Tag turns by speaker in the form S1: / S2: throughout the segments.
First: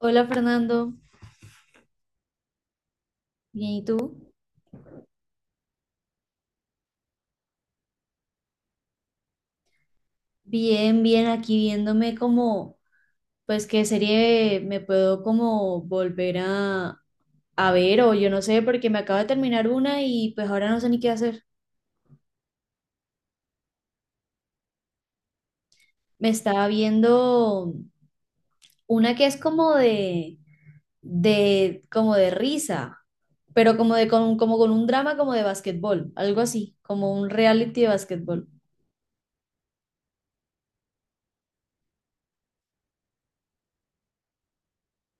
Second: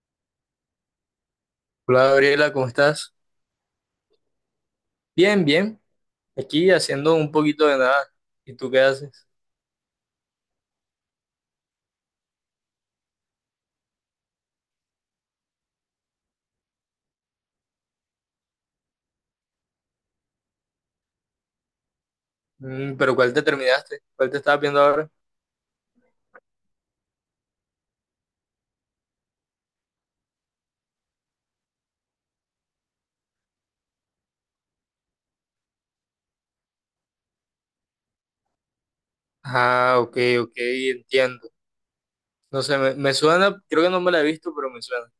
S1: Hola Fernando,
S2: Hola Gabriela, ¿cómo estás?
S1: bien, ¿y tú?
S2: Bien, bien. Aquí haciendo un poquito de nada. ¿Y tú qué haces?
S1: Bien, bien, aquí viéndome como, pues qué serie me puedo como volver a ver o yo no sé, porque me acabo de terminar una y pues ahora no sé ni qué hacer.
S2: Mm, pero ¿cuál te terminaste? ¿Cuál te estabas viendo ahora?
S1: Me estaba viendo una que es como como de risa, pero como con un drama como de básquetbol, algo así, como un reality de básquetbol.
S2: Ah, ok, ok, entiendo. No sé, me suena, creo que no me la he visto, pero me suena.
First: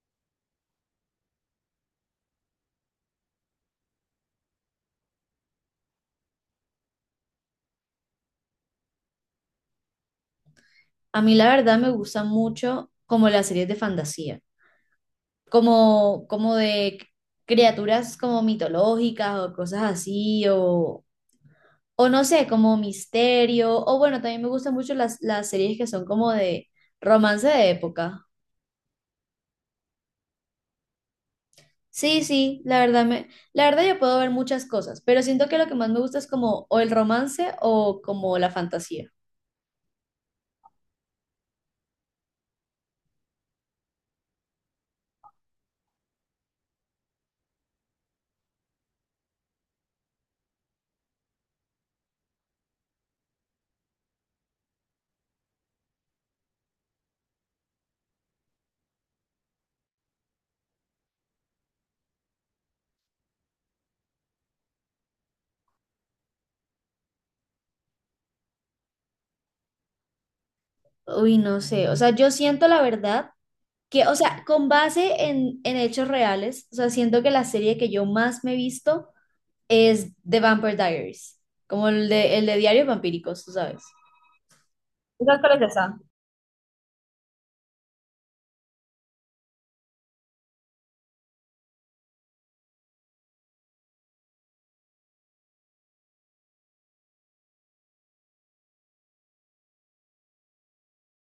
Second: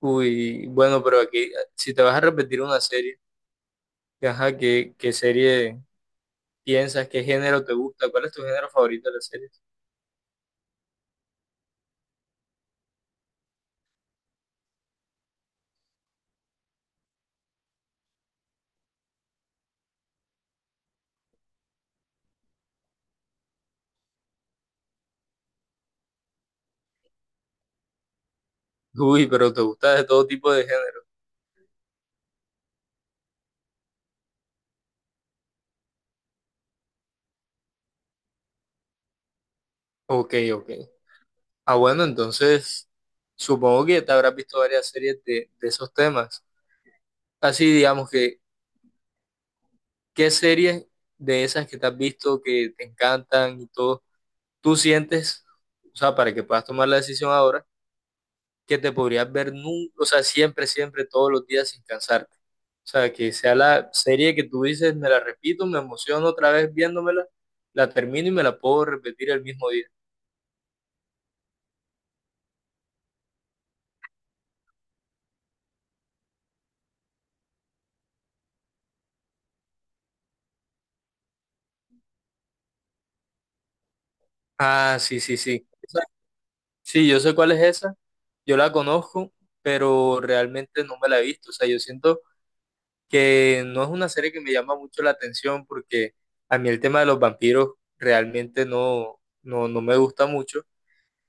S2: Uy, bueno, pero aquí, si te vas a repetir una serie, que, ajá, ¿qué serie piensas? ¿Qué género te gusta? ¿Cuál es tu género favorito de las series?
S1: A mí la verdad me gusta mucho como las series de fantasía, como, como de criaturas como mitológicas o cosas así, o no sé, como misterio, o bueno, también me gustan mucho las series que son como de romance de época.
S2: Uy, pero te gusta de todo tipo de género.
S1: Sí, sí, la verdad yo puedo ver muchas cosas, pero siento que lo que más me gusta es como o el romance o como la fantasía.
S2: Ok, ok. Ah, bueno, entonces supongo que te habrás visto varias series de esos temas. Así, digamos que, ¿qué series de esas que te has visto que te encantan y todo, tú sientes, o sea, para que puedas tomar la decisión ahora, que te podrías ver nunca, o sea, siempre, siempre, todos los días sin cansarte? O sea, que sea la serie que tú dices, me la repito, me emociono otra vez viéndomela, la termino y me la puedo repetir el mismo día.
S1: Uy, no sé, o sea, yo siento la verdad que, o sea, con base en hechos reales, o sea, siento que la serie que yo más me he visto es The Vampire Diaries, como el de Diarios Vampíricos, tú sabes.
S2: Ah, sí, sí,
S1: ¿Sabes cuál
S2: sí.
S1: es esa?
S2: Esa- Sí, yo sé cuál es esa, yo la conozco, pero realmente no me la he visto. O sea, yo siento que no es una serie que me llama mucho la atención porque a mí el tema de los vampiros realmente no, no, no me gusta mucho,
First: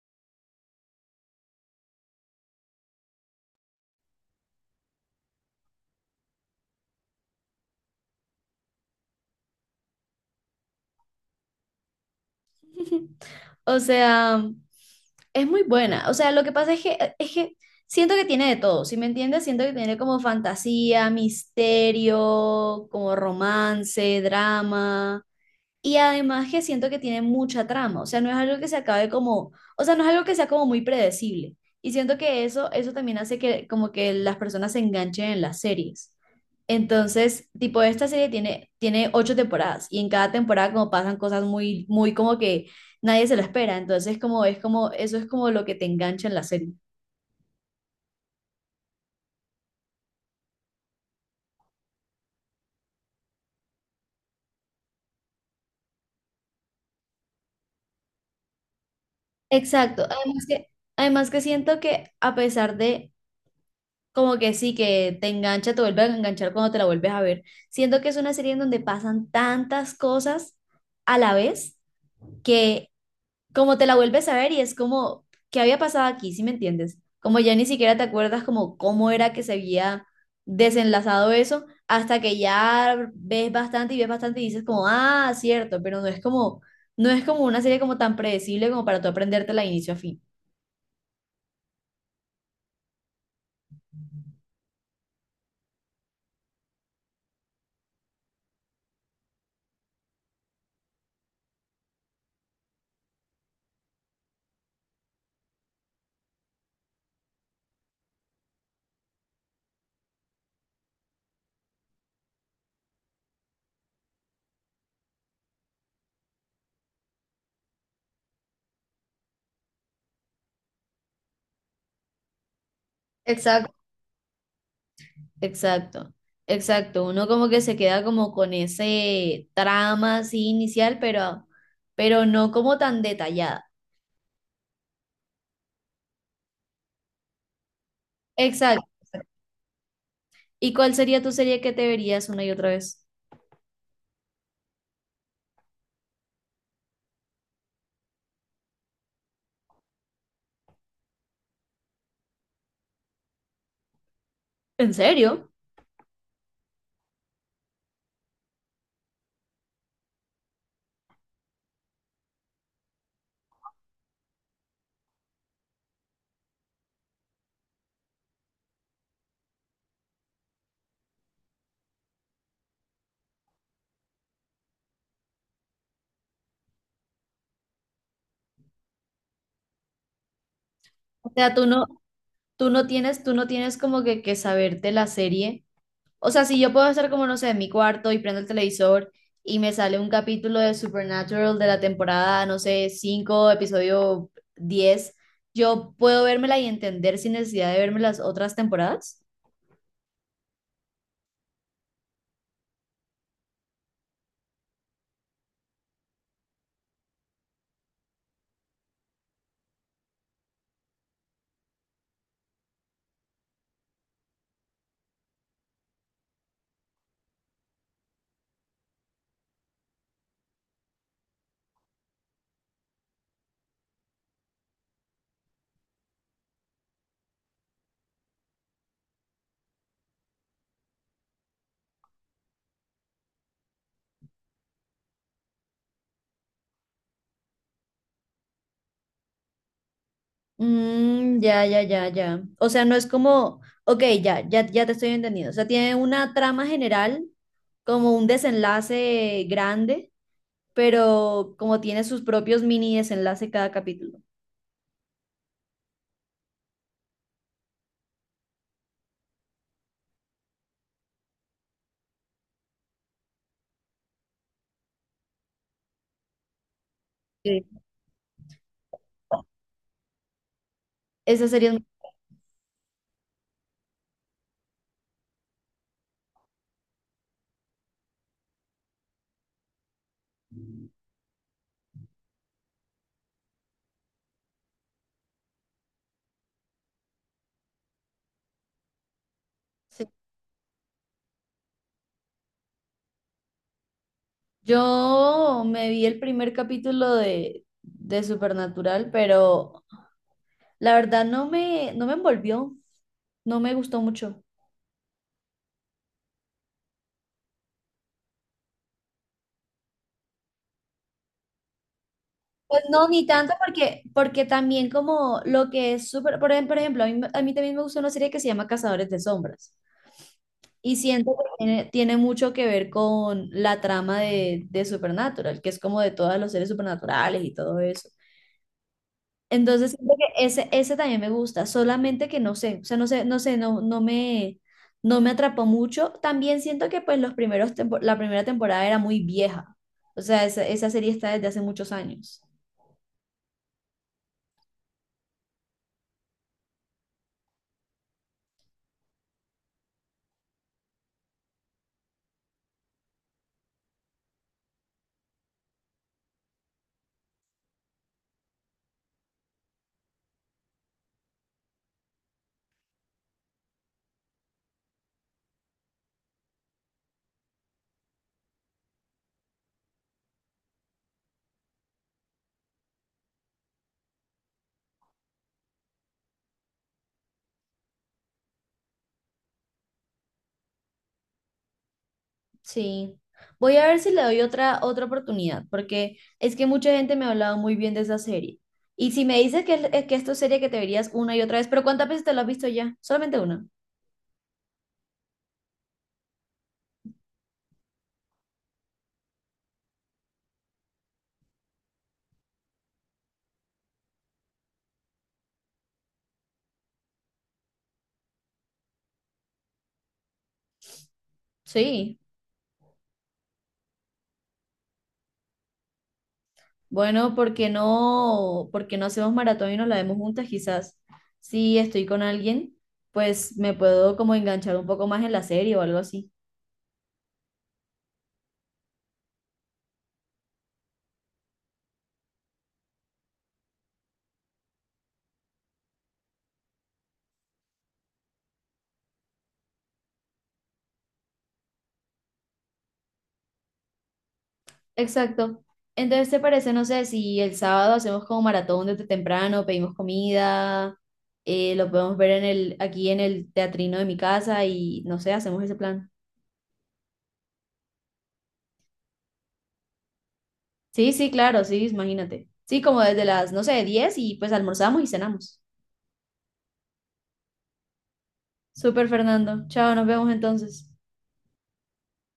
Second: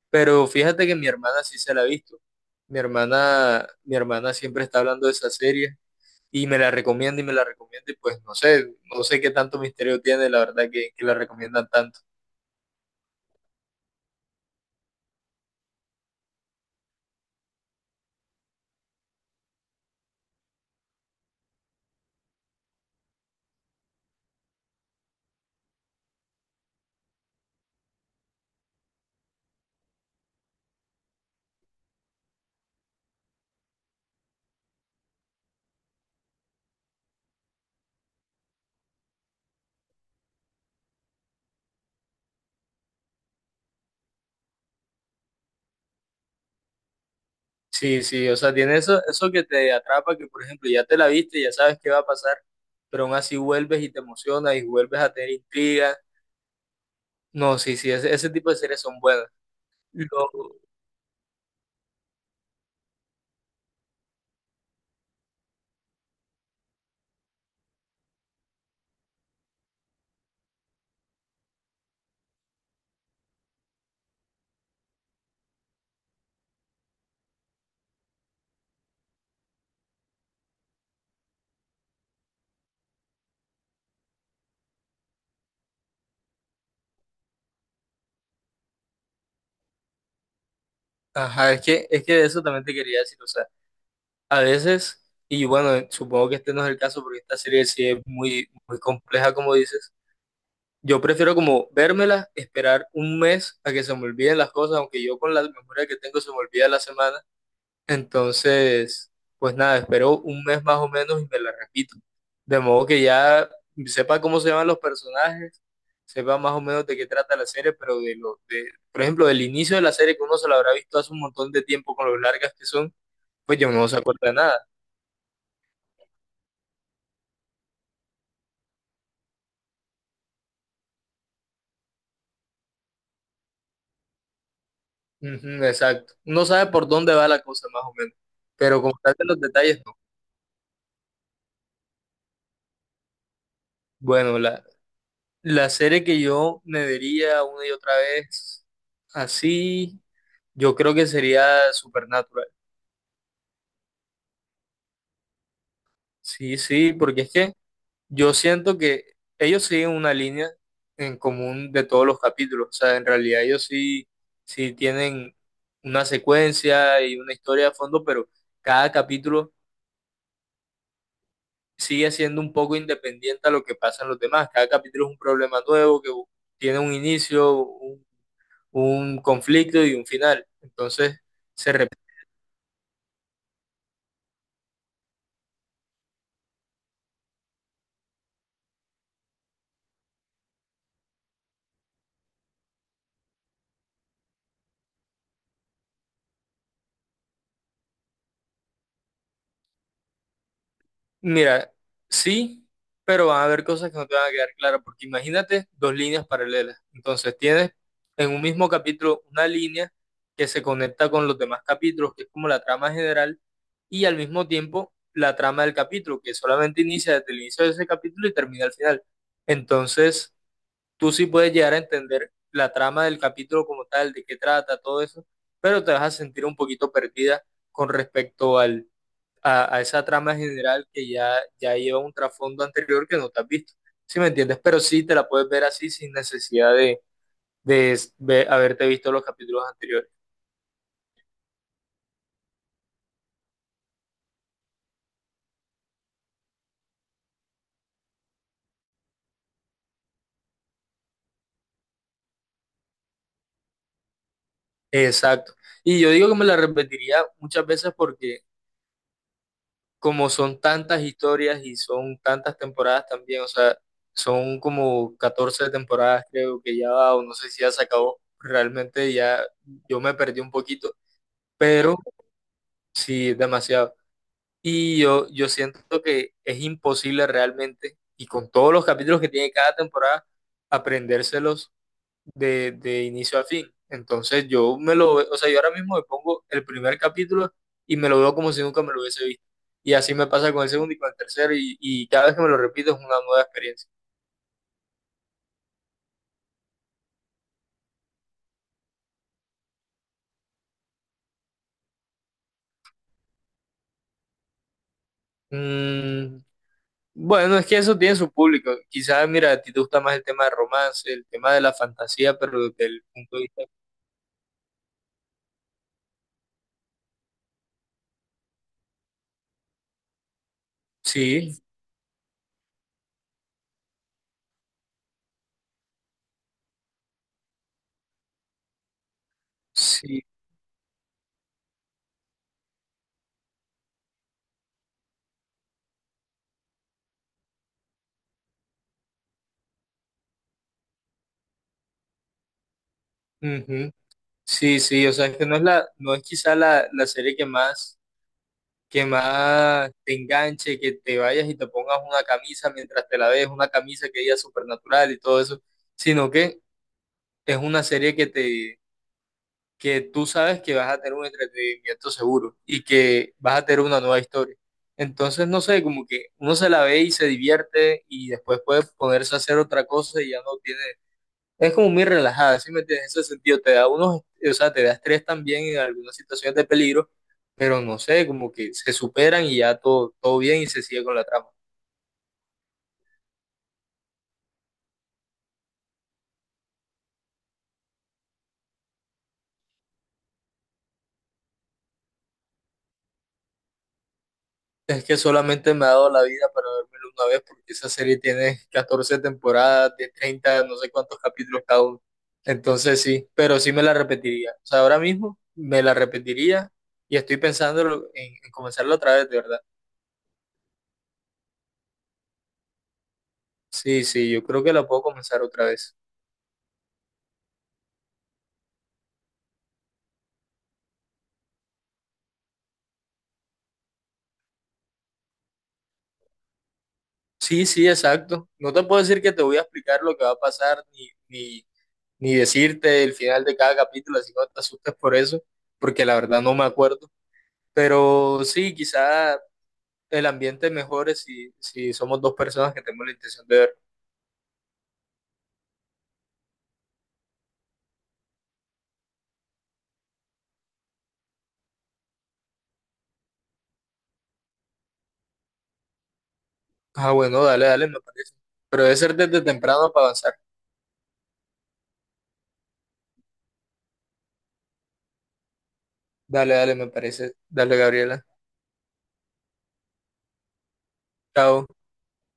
S2: pero fíjate que mi hermana sí se la ha visto. Mi hermana siempre está hablando de esa serie y me la recomienda y me la recomienda y pues no sé, no sé qué tanto misterio tiene, la verdad que la recomiendan tanto.
S1: O sea, es muy buena. O sea, lo que pasa es que siento que tiene de todo, ¿sí me entiendes? Siento que tiene como fantasía, misterio, como romance, drama. Y además que siento que tiene mucha trama, o sea, no es algo que se acabe como, o sea, no es algo que sea como muy predecible. Y siento que eso también hace que como que las personas se enganchen en las series. Entonces, tipo, esta serie tiene ocho temporadas y en cada temporada como pasan cosas muy, muy como que nadie se lo espera. Entonces, como es como, eso es como lo que te engancha en la serie.
S2: Sí, sí, o sea, tiene eso, eso que te atrapa, que por ejemplo ya te la viste, ya sabes qué va a pasar, pero aún así vuelves y te emocionas y vuelves a tener intriga. No, sí, sí, ese tipo de series son buenas.
S1: Exacto.
S2: Lo-
S1: Además que siento que a pesar de, como que sí, que te engancha, te vuelve a enganchar cuando te la vuelves a ver. Siento que es una serie en donde pasan tantas cosas a la vez que como te la vuelves a ver y es como, ¿qué había pasado aquí? ¿Sí me entiendes? Como ya ni siquiera te acuerdas como cómo era que se había desenlazado eso hasta que ya ves bastante y dices como, ah, cierto, pero no es como, no es como una serie como tan predecible como para tú aprendértela de inicio a fin.
S2: ajá, es que de eso también te quería decir, o sea, a veces, y bueno, supongo que este no es el caso porque esta serie sí es muy, muy compleja, como dices. Yo prefiero como vérmela, esperar un mes a que se me olviden las cosas, aunque yo con la memoria que tengo se me olvida la semana. Entonces, pues nada, espero un mes más o menos y me la repito. De modo que ya sepa cómo se llaman los personajes, sepa más o menos de qué trata la serie, pero de lo de, por ejemplo, del inicio de la serie que uno se la habrá visto hace un montón de tiempo con lo largas que son, pues yo
S1: Exacto,
S2: no se acuerda de nada.
S1: exacto. exacto. Uno como que se queda como con ese trama así inicial, pero no como tan detallada.
S2: Ujú, exacto. No sabe por dónde va la cosa más o menos, pero
S1: Exacto.
S2: como tal de los detalles no.
S1: ¿Y cuál sería tu serie que te verías una y otra vez?
S2: Bueno, la serie que yo me vería una y otra vez así, yo creo que sería Supernatural.
S1: ¿En serio?
S2: Sí, sí, porque es que yo siento que ellos siguen una línea en común de todos los capítulos. O sea, en realidad ellos sí, sí tienen una secuencia y una historia de fondo, pero cada capítulo sigue siendo un poco independiente a lo que pasa en los demás. Cada capítulo es un problema nuevo que tiene un inicio, un conflicto y un final. Entonces,
S1: O sea,
S2: se repite.
S1: tú no tienes como que saberte la serie. O sea, si yo puedo estar como, no sé, en mi cuarto y prendo el televisor y me sale un capítulo de Supernatural de la temporada, no sé, 5 episodio 10, yo puedo vérmela y entender sin necesidad de verme las otras temporadas.
S2: Mira, sí, pero van a haber cosas que no te van a quedar claras, porque imagínate dos líneas paralelas. Entonces tienes en un mismo capítulo una línea que se conecta con los demás capítulos, que es como la trama general, y al mismo tiempo la trama del capítulo, que solamente inicia desde el inicio de ese capítulo y termina al final. Entonces tú sí puedes llegar a entender la trama del capítulo como tal, de qué trata, todo eso, pero te vas a sentir un poquito perdida con respecto al a esa trama general que ya, ya lleva un trasfondo anterior que no te has visto. ¿Sí me entiendes? Pero sí te la puedes ver así sin necesidad de s- ve- haberte visto los capítulos anteriores.
S1: Mm, ya, ya, ya, ya. O sea, no es como, ok, ya, ya, ya te estoy entendiendo. O sea, tiene una trama general, como un desenlace grande, pero como tiene sus propios mini desenlaces cada capítulo.
S2: Exacto. Y yo digo que me la repetiría muchas veces porque como son tantas historias y son tantas temporadas también, o sea, son como 14 temporadas creo que ya va, o no sé
S1: Sí.
S2: si ya se acabó, realmente ya yo me perdí un poquito,
S1: Esa serie es...
S2: pero sí, demasiado. Y yo siento que es imposible realmente, y con todos los capítulos que tiene cada temporada, aprendérselos de inicio a fin. Entonces yo me lo, ve- o sea, yo ahora mismo me pongo el primer capítulo y me lo veo como si nunca me lo hubiese visto. Y así me pasa con el segundo y con el tercero, y cada vez que me lo repito es una nueva experiencia.
S1: Yo me vi el primer capítulo de Supernatural, pero la verdad no me envolvió, no me gustó mucho.
S2: Mm, bueno, es que eso tiene su público. Quizás, mira, a ti te gusta más el tema de romance, el tema de la fantasía, pero
S1: Pues
S2: desde el
S1: no, ni
S2: punto de
S1: tanto
S2: vista...
S1: porque también como lo que es súper por ejemplo, a mí también me gusta una serie que se llama Cazadores de Sombras y siento que
S2: Sí,
S1: tiene, tiene mucho que ver con la trama de Supernatural, que es como de todos los seres supernaturales y todo eso. Entonces, siento
S2: sí.
S1: que ese también me gusta, solamente que no sé, o sea, no sé, no sé, no, no me atrapó mucho. También siento que pues la primera temporada era muy vieja, o sea, esa serie está desde hace muchos años.
S2: Ujú. Sí, sí, o sea, es que no es la, no es quizá la, la serie que más te enganche, que te vayas y te pongas una camisa mientras te la ves, una camisa que diga supernatural y todo eso, sino que es una serie que te, que tú sabes que vas a tener un entretenimiento seguro y que vas a tener una nueva historia. Entonces, no sé, como que uno se la ve y se divierte y después puede ponerse a hacer otra cosa y ya no tiene, es como muy relajada, ¿sí me entiendes? En ese sentido, te da unos, o sea, te da estrés también en algunas situaciones de peligro, pero no sé, como que se superan y ya todo, todo bien y se sigue con la trama.
S1: Sí. Voy a ver si le doy otra oportunidad, porque es que mucha gente me ha hablado muy bien de esa serie. Y si me dices que, que esto es serie que te verías una y otra vez, pero ¿cuántas veces te la has visto ya? Solamente una.
S2: Es que solamente me ha dado la vida para vérmelo una vez, porque esa serie tiene 14 temporadas de 30 no sé cuántos capítulos cada uno. Entonces sí, pero sí me la repetiría. O sea, ahora mismo me la repetiría y estoy pensando en comenzarla otra vez, de verdad.
S1: Sí.
S2: Sí, sí, yo creo que la puedo comenzar otra vez.
S1: Bueno, por qué no hacemos maratón y nos la vemos juntas? Quizás si estoy con alguien, pues me puedo como enganchar un poco más en la serie o algo así.
S2: Sí, sí, exacto. No te puedo decir que te voy a explicar lo que va a pasar, ni, ni, ni decirte el final de cada capítulo, así que no te asustes por eso, porque la verdad no me acuerdo. Pero sí, quizá el ambiente mejore si, si somos dos personas que tenemos la intención de ver.
S1: Exacto. Entonces, ¿te parece, no sé, si el sábado hacemos como maratón desde temprano, pedimos comida, lo podemos ver aquí en el teatrino de mi casa y no sé, hacemos ese plan?
S2: Ah, bueno, dale, dale, me parece. Pero debe ser desde temprano para avanzar.
S1: Sí, sí, claro, sí, imagínate. Sí, como desde las, no sé, 10 y pues almorzamos y cenamos.
S2: Dale, dale, me parece. Dale, Gabriela.
S1: Súper, Fernando. Chao, nos vemos entonces.
S2: Chao.